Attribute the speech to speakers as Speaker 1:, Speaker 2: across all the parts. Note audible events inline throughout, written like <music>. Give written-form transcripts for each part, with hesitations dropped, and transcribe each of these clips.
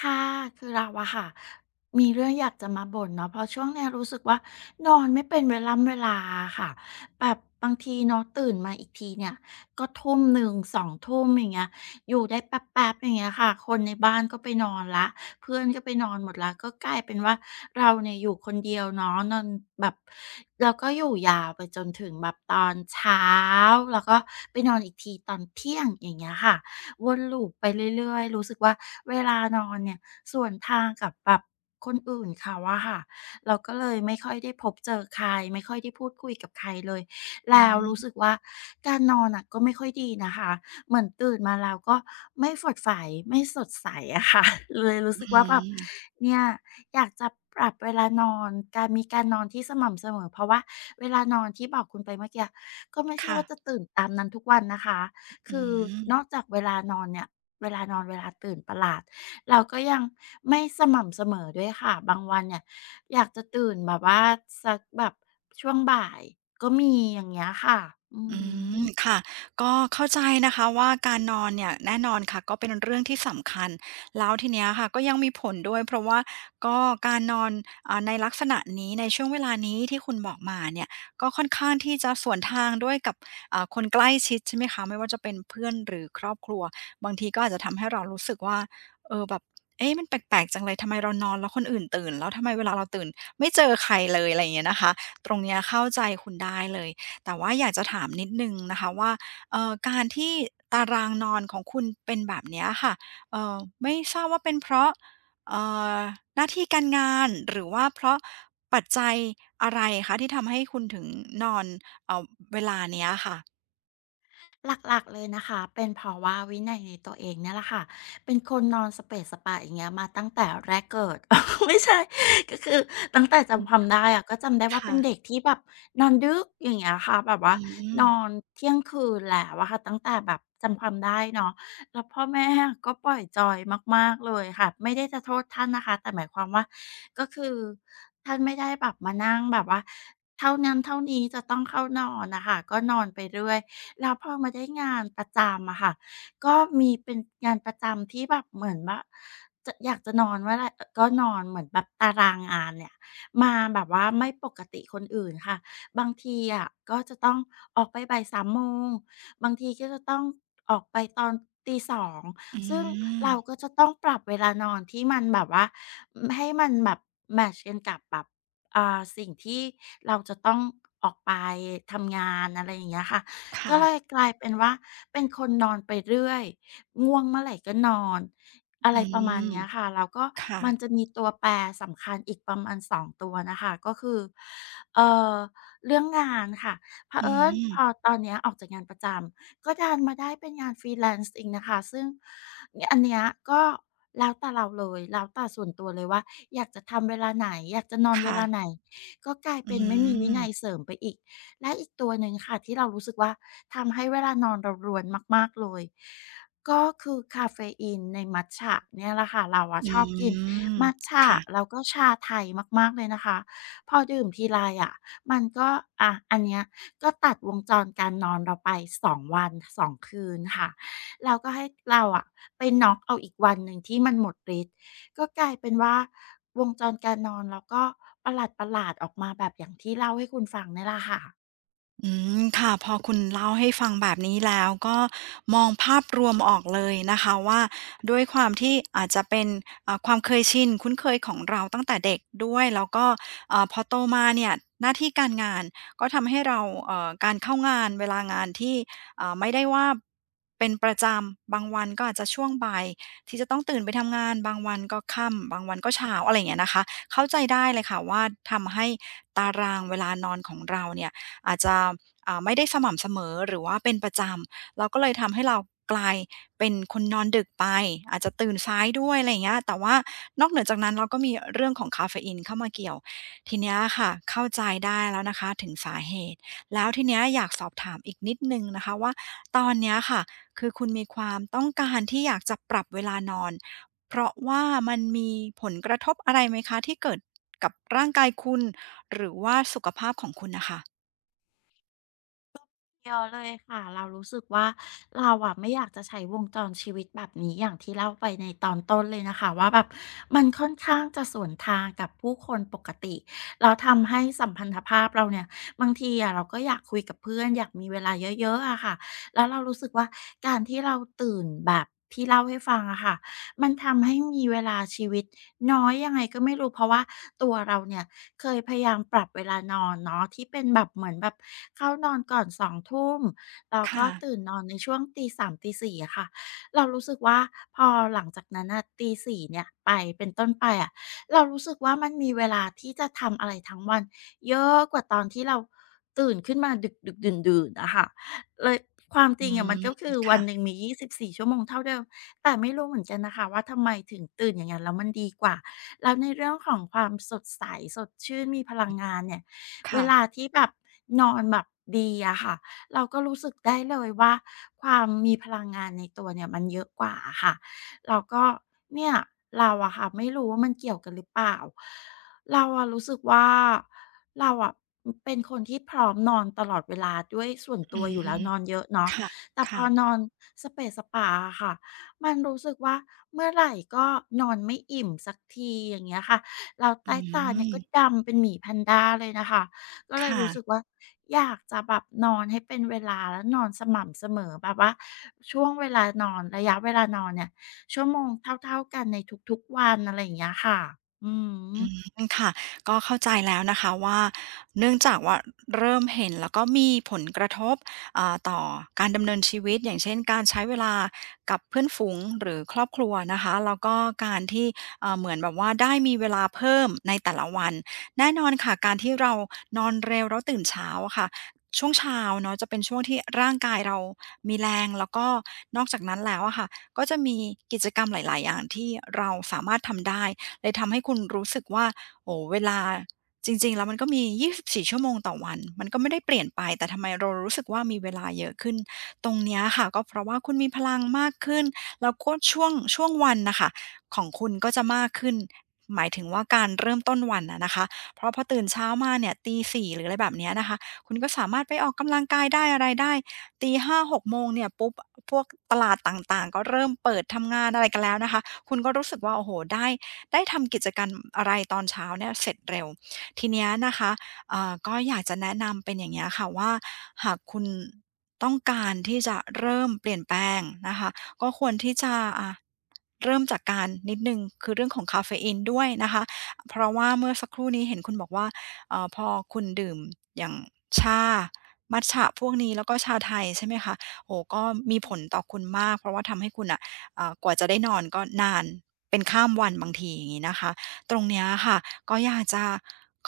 Speaker 1: ค่ะคือเราอะค่ะมีเรื่องอยากจะมาบ่นเนาะเพราะช่วงเนี้ยรู้สึกว่านอนไม่เป็นเวล่ำเวลาค่ะแบบบางทีเนาะตื่นมาอีกทีเนี่ยก็ทุ่มหนึ่งสองทุ่มอย่างเงี้ยอยู่ได้แป๊บๆอย่างเงี้ยค่ะคนในบ้านก็ไปนอนแล้วเพื่อนก็ไปนอนหมดแล้วก็กลายเป็นว่าเราเนี่ยอยู่คนเดียวเนาะนอนแบบแล้วก็อยู่ยาวไปจนถึงแบบตอนเช้าแล้วก็ไปนอนอีกทีตอนเที่ยงอย่างเงี้ยค่ะ วนลูปไปเรื่อยๆรู้สึกว่าเวลานอนเนี่ยส่วนทางกับแบบคนอื่นเขาอะค่ะเราก็เลยไม่ค่อยได้พบเจอใครไม่ค่อยได้พูดคุยกับใครเลย
Speaker 2: อื
Speaker 1: แล้วรู้สึ
Speaker 2: ม
Speaker 1: กว่าการนอนน่ะก็ไม่ค่อยดีนะคะเหมือนตื่นมาแล้วก็ไม่ฝดใสไม่สดใสอะค่ะ <laughs> เลยรู้
Speaker 2: อื
Speaker 1: สึกว่าแบบ
Speaker 2: ม
Speaker 1: เนี่ยอยากจะปรับเวลานอนการมีการนอนที่สม่ำเสมอเพราะว่าเวลานอนที่บอกคุณไปเมื่อกี้ก็ไม่ใช่ว่าจะ
Speaker 2: ค่ะ
Speaker 1: ตื่นตามนั้นทุกวันนะคะ
Speaker 2: อื
Speaker 1: คือนอก
Speaker 2: ม
Speaker 1: จากเวลานอนเนี่ยเวลานอนเวลาตื่นประหลาดเราก็ยังไม่สม่ำเสมอด้วยค่ะบางวันเนี่ยอยากจะตื่นแบบว่าสักแบบช่วงบ่ายก็มีอย่างเงี้ยค่ะอื
Speaker 2: อืม
Speaker 1: ม
Speaker 2: ค่ะก็เข้าใจนะคะว่าการนอนเนี่ยแน่นอนค่ะก็เป็นเรื่องที่สำคัญแล้วทีเนี้ยค่ะก็ยังมีผลด้วยเพราะว่าก็การนอนในลักษณะนี้ในช่วงเวลานี้ที่คุณบอกมาเนี่ยก็ค่อนข้างที่จะสวนทางด้วยกับคนใกล้ชิดใช่ไหมคะไม่ว่าจะเป็นเพื่อนหรือครอบครัวบางทีก็อาจจะทำให้เรารู้สึกว่าเออแบบเอ๊ะมันแปลกๆจังเลยทำไมเรานอนแล้วคนอื่นตื่นแล้วทำไมเวลาเราตื่นไม่เจอใครเลยอะไรอย่างเงี้ยนะคะตรงเนี้ยเข้าใจคุณได้เลย แต่ว่าอยากจะถามนิดหนึ่งนะคะว่าการที่ตารางนอนของคุณเป็นแบบเนี้ยค่ะเอ่อไม่ทราบว่าเป็นเพราะเอ่อหน้าที่การงานหรือว่าเพราะปัจจัยอะไรคะที่ทำให้คุณถึงนอนเอ่อเวลาเนี้ยค่ะ
Speaker 1: หลักๆเลยนะคะเป็นเพราะว่าวินัยในตัวเองเนี่ยแหละค่ะเป็นคนนอนสเปซสปะอย่างเงี้ยมาตั้งแต่แรกเกิด <laughs> ไม่ใช่ก็คือตั้งแต่จำความได้อะก็จำได้ว่าเป็
Speaker 2: ค่ะ
Speaker 1: นเด็กที่แบบนอนดึกอย่างเงี้ยค่ะแบบว่า
Speaker 2: อืม
Speaker 1: นอนเที่ยงคืนแล้วอะค่ะตั้งแต่แบบจำความได้เนาะแล้วพ่อแม่ก็ปล่อยจอยมากๆเลยค่ะไม่ได้จะโทษท่านนะคะแต่หมายความว่าก็คือท่านไม่ได้แบบมานั่งแบบว่าเท่านั้นเท่านี้จะต้องเข้านอนนะคะก็นอนไปเรื่อย แล้วพอมาได้งานประจำอะค่ะก็มีเป็นงานประจำที่แบบเหมือนว่าจะอยากจะนอนว่าไรก็นอนเหมือนแบบตารางงานเนี่ยมาแบบว่าไม่ปกติคนอื่นค่ะบางทีอะก็จะต้องออกไปบ่าย 3 โมงบางทีก็จะต้องออกไปตอนตี 2
Speaker 2: อื
Speaker 1: ซึ่งเรา
Speaker 2: ม
Speaker 1: ก็จะต้องปรับเวลานอนที่มันแบบว่าให้มันแบบแมตช์กันกับแบบสิ่งที่เราจะต้องออกไปทำงานอะไรอย่างเงี้ยค่ะ ก็
Speaker 2: ค่ะ
Speaker 1: เลยกลายเป็นว่าเป็นคนนอนไปเรื่อยง่วงเมื่อไหร่ก็นอนอะไร
Speaker 2: อื
Speaker 1: ประมาณ
Speaker 2: ม
Speaker 1: เนี้ยค่ะแล้วก็
Speaker 2: ค่ะ
Speaker 1: มันจะมีตัวแปรสำคัญอีกประมาณสองตัวนะคะก็คือเอ่อเรื่องงานค่ะเผ
Speaker 2: อื
Speaker 1: อิญพอ
Speaker 2: ม
Speaker 1: ตอนเนี้ยออกจากงานประจำก็ดันมาได้เป็นงาน Freelance อีกนะคะซึ่งเนี่ยอันเนี้ยก็แล้วแต่เราเลยแล้วแต่ส่วนตัวเลยว่าอยากจะทำเวลาไหนอยากจะนอนเว
Speaker 2: ค่ะ
Speaker 1: ลาไหนก็กลาย
Speaker 2: อื
Speaker 1: เป็นไม่มีวิ
Speaker 2: ม
Speaker 1: นัยเสริมไปอีก และอีกตัวหนึ่งค่ะที่เรารู้สึกว่าทำให้เวลานอนเรารวนมากๆเลยก็คือคาเฟอีนในมัตจะเนี่ยแหละค่ะเราอะช
Speaker 2: อื
Speaker 1: อบกิน
Speaker 2: ม
Speaker 1: มัตจะ
Speaker 2: ค่ะ
Speaker 1: แล้วก็ชาไทยมากๆเลยนะคะพอดื่มทีไรอะมันก็อะอันเนี้ยก็ตัดวงจรการนอนเราไป2วันสองคืนค่ะแล้วก็ให้เราอะไปน็อกเอาอีกวันหนึ่งที่มันหมดฤทธิ์ก็กลายเป็นว่าวงจรการนอนเราก็ประหลาดๆออกมาแบบอย่างที่เล่าให้คุณฟังเนี่ยแหละค่ะ
Speaker 2: อืมค่ะพอคุณเล่าให้ฟังแบบนี้แล้วก็มองภาพรวมออกเลยนะคะว่าด้วยความที่อาจจะเป็นความเคยชินคุ้นเคยของเราตั้งแต่เด็กด้วยแล้วก็พอโตมาเนี่ยหน้าที่การงานก็ทำให้เราการเข้างานเวลางานที่ไม่ได้ว่าเป็นประจำบางวันก็อาจจะช่วงบ่ายที่จะต้องตื่นไปทำงานบางวันก็ค่ำบางวันก็เช้าอะไรอย่างเงี้ยนะคะเข้าใจได้เลยค่ะว่าทำให้ตารางเวลานอนของเราเนี่ย อาจจะไม่ได้สม่ำเสมอหรือว่าเป็นประจำเราก็เลยทำให้เรากลายเป็นคนนอนดึกไปอาจจะตื่นสายด้วยอะไรอย่างเงี้ยแต่ว่านอกเหนือจากนั้นเราก็มีเรื่องของคาเฟอีนเข้ามาเกี่ยวทีเนี้ยค่ะเข้าใจได้แล้วนะคะถึงสาเหตุแล้วทีเนี้ยอยากสอบถามอีกนิดนึงนะคะว่าตอนเนี้ยค่ะคือคุณมีความต้องการที่อยากจะปรับเวลานอนเพราะว่ามันมีผลกระทบอะไรไหมคะที่เกิดกับร่างกายคุณหรือว่าสุขภาพของคุณนะคะ
Speaker 1: เดียวเลยค่ะเรารู้สึกว่าเราอะไม่อยากจะใช้วงจรชีวิตแบบนี้อย่างที่เล่าไปในตอนต้นเลยนะคะว่าแบบมันค่อนข้างจะสวนทางกับผู้คนปกติเราทำให้สัมพันธภาพเราเนี่ยบางทีอะเราก็อยากคุยกับเพื่อนอยากมีเวลาเยอะๆอะค่ะแล้วเรารู้สึกว่าการที่เราตื่นแบบที่เล่าให้ฟังอะค่ะมันทำให้มีเวลาชีวิตน้อยยังไงก็ไม่รู้เพราะว่าตัวเราเนี่ย เคยพยายามปรับเวลานอนเนาะที่เป็นแบบเหมือนแบบเข้านอนก่อน2ทุ่มแล้วก็
Speaker 2: ค่ะ
Speaker 1: ตื่นนอนในช่วงตีสามตี4อะค่ะเรารู้สึกว่าพอหลังจากนั้นนะตี 4เนี่ยไปเป็นต้นไปอะเรารู้สึกว่ามันมีเวลาที่จะทำอะไรทั้งวันเยอะกว่าตอนที่เราตื่นขึ้นมาดึกดึกดื่นดื่นอะค่ะเลยความจ
Speaker 2: อื
Speaker 1: ริงอะมัน
Speaker 2: ม
Speaker 1: ก็คือวัน
Speaker 2: ค่ะ
Speaker 1: หนึ่งมี24 ชั่วโมงเท่าเดิมแต่ไม่รู้เหมือนกันนะคะว่าทำไมถึงตื่นอย่างนั้นแล้วมันดีกว่า แล้วในเรื่องของความสดใสสดชื่นมีพลังงานเนี่ยเว
Speaker 2: ค่ะ
Speaker 1: ลาที่แบบนอนแบบดีอะค่ะเราก็รู้สึกได้เลยว่าความมีพลังงานในตัวเนี่ยมันเยอะกว่าอะค่ะแล้วก็เนี่ยเราอะค่ะไม่รู้ว่ามันเกี่ยวกันหรือเปล่าเราอะรู้สึกว่าเราอะอือเป็นคนที่พร้อมนอนตลอดเวลาด้วยส่วน
Speaker 2: อื
Speaker 1: ตัวอยู่
Speaker 2: ม
Speaker 1: แล้วนอนเยอะเนาะ
Speaker 2: ค่ะ
Speaker 1: แต่พ
Speaker 2: ค่ะ
Speaker 1: อนอนสะเปะสะปะอะค่ะ มันรู้สึกว่าเมื่อไหร่ก็นอนไม่อิ่มสักทีอย่างเงี้ยค่ะแล้ว
Speaker 2: อื
Speaker 1: ใต้ตาเนี่ยก็
Speaker 2: ม
Speaker 1: ดำเป็นหมีแพนด้าเลยนะคะก็เลย
Speaker 2: ค่ะ
Speaker 1: รู้สึกว่าอยากจะแบบนอนให้เป็นเวลาแล้วนอนสม่ำเสมอแบบว่าช่วงเวลานอนระยะเวลานอนเนี่ยชั่วโมงเท่าๆกันในทุกๆวันอะไรอย่างเงี้ยค่ะอืม
Speaker 2: มค่ะก็เข้าใจแล้วนะคะว่าเนื่องจากว่าเริ่มเห็นแล้วก็มีผลกระทบต่อการดำเนินชีวิตอย่างเช่นการใช้เวลากับเพื่อนฝูงหรือครอบครัวนะคะแล้วก็การที่เหมือนแบบว่าได้มีเวลาเพิ่มในแต่ละวันแน่นอนค่ะการที่เรานอนเร็วแล้วตื่นเช้าอะค่ะช่วงเช้าเนาะจะเป็นช่วงที่ร่างกายเรามีแรงแล้วก็นอกจากนั้นแล้วอะค่ะก็จะมีกิจกรรมหลายๆอย่างที่เราสามารถทำได้เลยทำให้คุณรู้สึกว่า โอ้เวลาจริงๆแล้วมันก็มี24 ชั่วโมงต่อวัน มันก็ไม่ได้เปลี่ยนไป แต่ทำไมเรารู้สึกว่ามีเวลาเยอะขึ้น ตรงเนี้ยค่ะก็เพราะว่าคุณมีพลังมากขึ้น แล้วก็ช่วงวันน่ะค่ะของคุณก็จะมากขึ้นหมายถึงว่าการเริ่มต้นวันอะนะคะ เพราะพอตื่นเช้ามาเนี่ยตี4หรืออะไรแบบเนี้ยนะคะ คุณก็สามารถไปออกกำลังกายได้อะไรได้ ตี5-6โมงเนี่ยปุ๊บพวกตลาดต่างๆก็เริ่มเปิดทำงานอะไรกันแล้วนะคะคุณก็รู้สึกว่าโอ้โฮได้ ได้ทำกิจกรรมอะไรตอนเช้าเนี่ยเสร็จเร็วทีเนี้ยนะคะก็อยากจะแนะนำเป็นอย่างเงี้ยค่ะว่าหากคุณต้องการที่จะเริ่มเปลี่ยนแปลงนะคะก็ควรที่จะอ่ะเริ่มจากการนิดนึงคือเรื่องของคาเฟอีนด้วยนะคะเพราะว่าเมื่อสักครู่นี้เห็นคุณบอกว่าเออพอคุณดื่มอย่างชามัทฉะพวกนี้แล้วก็ชาไทยใช่ไหมคะโอ้ก็มีผลต่อคุณมากเพราะว่าทำให้คุณอ่ะกว่าจะได้นอนก็นาน เป็นข้ามวันบางทีอย่างนี้นะคะตรงเนี้ยค่ะก็อยากจะ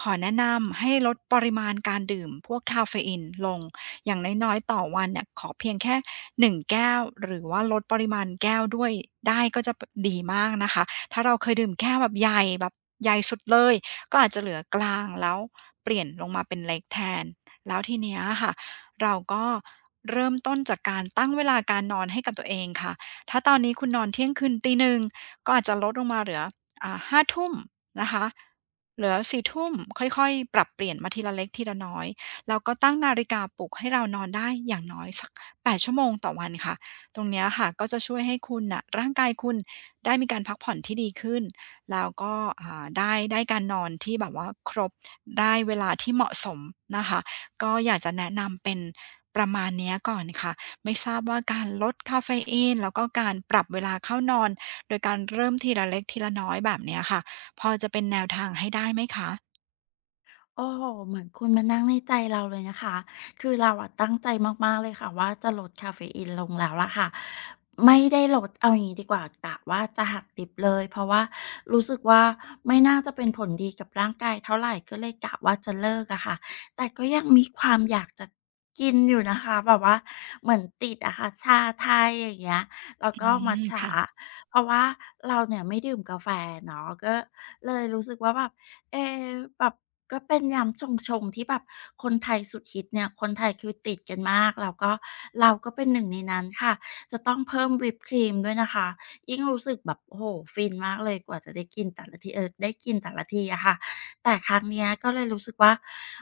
Speaker 2: ขอแนะนำให้ลดปริมาณการดื่มพวกคาเฟอีนลงอย่างน้อยๆต่อวันเนี่ยขอเพียงแค่หนึ่งแก้วหรือว่าลดปริมาณแก้วด้วยได้ก็จะดีมากนะคะถ้าเราเคยดื่มแก้วแบบใหญ่สุดเลยก็อาจจะเหลือกลางแล้วเปลี่ยนลงมาเป็นเล็กแทนแล้วทีเนี้ยค่ะเราก็เริ่มต้นจากการตั้งเวลาการนอนให้กับตัวเองค่ะถ้าตอนนี้คุณนอนเที่ยงคืนตีหนึ่ง ก็อาจจะลดลงมาเหลือ5ทุ่มนะคะเหลือ 4 ทุ่มค่อยๆ ปรับเปลี่ยนมาทีละเล็กทีละน้อย แล้วก็ตั้งนาฬิกาปลุกให้เรานอนได้อย่างน้อยสัก8ชั่วโมงต่อวันค่ะ ตรงเนี้ยค่ะก็จะช่วยให้คุณน่ะร่างกายคุณได้มีการพักผ่อนที่ดีขึ้น แล้วก็ได้การนอนที่แบบว่าครบ ได้เวลาที่เหมาะสมนะคะก็อยากจะแนะนำเป็นประมาณเนี้ยก่อนค่ะไม่ทราบว่าการลดคาเฟอีนแล้วก็การปรับเวลาเข้านอน โดยการเริ่มทีละเล็กทีละน้อยแบบเนี้ยค่ะพอจะเป็นแนวทางให้ได้ไหมคะ
Speaker 1: โอ้โหเหมือนคุณมานั่งในใจเราเลยนะคะคือเราอะตั้งใจมากๆเลยค่ะว่าจะลดคาเฟอีนลงแล้วล่ะค่ะไม่ได้ลดเอาอย่างงี้ดีกว่ากะว่าจะหักดิบเลยเพราะว่ารู้สึกว่าไม่น่าจะเป็นผลดีกับร่างกายเท่าไหรก็เลยกะว่าจะเลิกอะค่ะแต่ก็ยังมีความอยากจะกินอยู่นะคะแบบว่าเหมือนติดอะค่ะชาไทยอย่างเงี้ยแล้ว
Speaker 2: อื
Speaker 1: ก็มัต
Speaker 2: ม
Speaker 1: จะ
Speaker 2: ค่ะ
Speaker 1: อะเพราะว่าเราเนี่ยไม่ดื่มกาแฟเนาะก็เลยรู้สึกว่าแบบเออแบบ ก็เป็นยำชงๆที่แบบคนไทยสุดฮิตเนี่ยคนไทยคือติดกันมากแล้วก็เราก็เป็นหนึ่งในนั้นค่ะจะต้องเพิ่มวิปครีมด้วยนะคะยิ่งรู้สึกแบบโอ้โหฟินมากเลยกว่าจะได้กินแต่ละทีเออได้กินแต่ละทีอะค่ะแต่ครั้งเนี้ยก็เลยรู้สึกว่า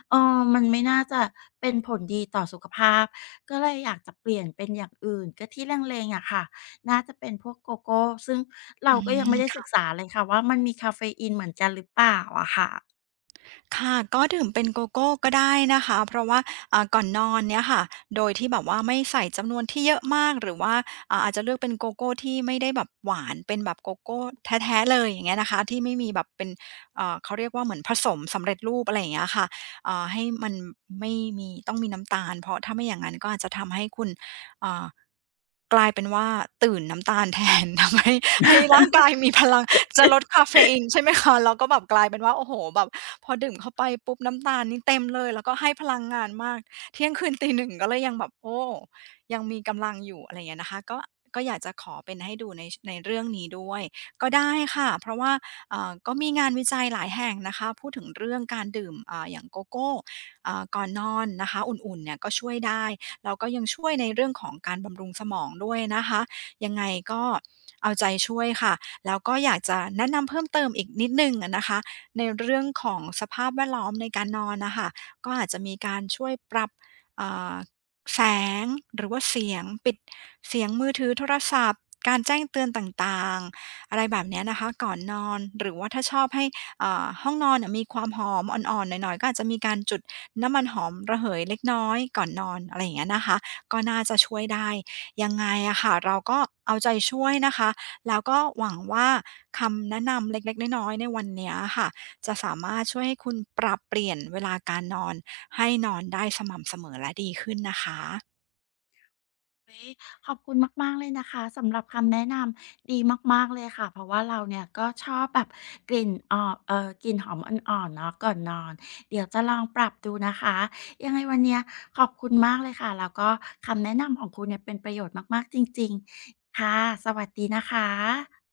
Speaker 1: เออมันไม่น่าจะเป็นผลดีต่อสุขภาพก็เลยอยากจะเปลี่ยนเป็นอย่างอื่นก็ที่เล็งๆอะค่ะน่าจะเป็นพวกโกโก้ซึ่งเรา
Speaker 2: อื
Speaker 1: ก็ยังไม่ได้ศึก
Speaker 2: ม
Speaker 1: ษาเลยค่ะว่ามันมีคาเฟอีนเหมือนกันหรือเปล่าอะค่ะ
Speaker 2: ค่ะก็ดื่มเป็นโกโก้ก็ได้นะคะเพราะว่าก่อนนอนเนี่ยค่ะโดยที่แบบว่าไม่ใส่จำนวนที่เยอะมากหรือว่าอาจจะเลือกเป็นโกโก้ที่ไม่ได้แบบหวานเป็นแบบโกโก้แท้ๆเลยอย่างเงี้ยนะคะที่ไม่มีแบบเป็นเขาเรียกว่าเหมือนผสมสำเร็จรูปอะไรอย่างเงี้ยค่ะให้มันไม่มีต้องมีน้ำตาลเพราะถ้าไม่อย่างงั้นก็อาจจะทำให้คุณอ่ากลายเป็นว่าตื่นน้ำตาลแทน <laughs> ทำให้ ให้ร่างกายมีพลังจะลดกาเฟอีนใช่ไหมคะแล้วก็แบบกลายเป็นว่าโอ้โฮแบบพอดื่มเข้าไปปุ๊บน้ำตาลนี่เต็มเลยแล้วก็ให้พลังงานมากเที่ยงคืนตหนึ่งก็เลยยังแบบโอ้ยังมีกำลังอยู่อะไรอย่างเงี้ยนะคะก็อยากจะขอเป็นให้ดูในชในเรื่องนี้ด้วยก็ได้ค่ะเพราะว่าก็มีงานวิจัยหลายแห่งนะคะพูดถึงเรื่องการดื่มอย่างโกโก้ก่อนนอนนะคะอุ่นๆเนี่ยก็ช่วยได้แล้วก็ยังช่วยในเรื่องของการบำรุงสมองด้วยนะคะ ยังไงก็เอาใจช่วยค่ะ แล้วก็อยากจะแนะนำเพิ่มเติมอีกนิดหนึ่งอะนะคะ ในเรื่องของสภาพแวดล้อมในการนอนน่ะค่ะก็อาจจะมีการช่วยปรับอ่าแสงหรือว่าเสียงปิดเสียงมือถือโทรศัพท์การแจ้งเตือนต่างๆอะไรแบบเนี้ยนะคะก่อนนอนหรือว่าถ้าชอบให้ห้องนอนเนี่ยมีความหอมอ่อนๆหน่อยๆก็อาจจะมีการจุดน้ำมันหอมระเหยเล็กน้อยก่อนนอนอะไรอย่างเงี้ยนะคะก็น่าจะช่วยได้ ยังไงอะค่ะเราก็เอาใจช่วยนะคะแล้วก็หวังว่าคำแนะนำเล็กๆน้อยๆในวันเนี้ยค่ะจะสามารถช่วยให้คุณปรับเปลี่ยนเวลาการนอนให้นอนได้สม่ำเสมอและดีขึ้นนะคะ
Speaker 1: อุ๊ยขอบคุณมากๆเลยนะคะสำหรับคำแนะนำดีมากๆเลยค่ะเพราะว่าเราเนี่ยก็ชอบแบบกลิ่นออกกลิ่นหอมอ่อนๆเนาะก่อนนอนเดี๋ยวจะลองปรับดูนะคะยังไงวันเนี้ยขอบคุณมากเลยค่ะแล้วก็คำแนะนำของคุณเนี่ยเป็นประโยชน์มากๆจริงๆค่ะสวัสดีนะคะ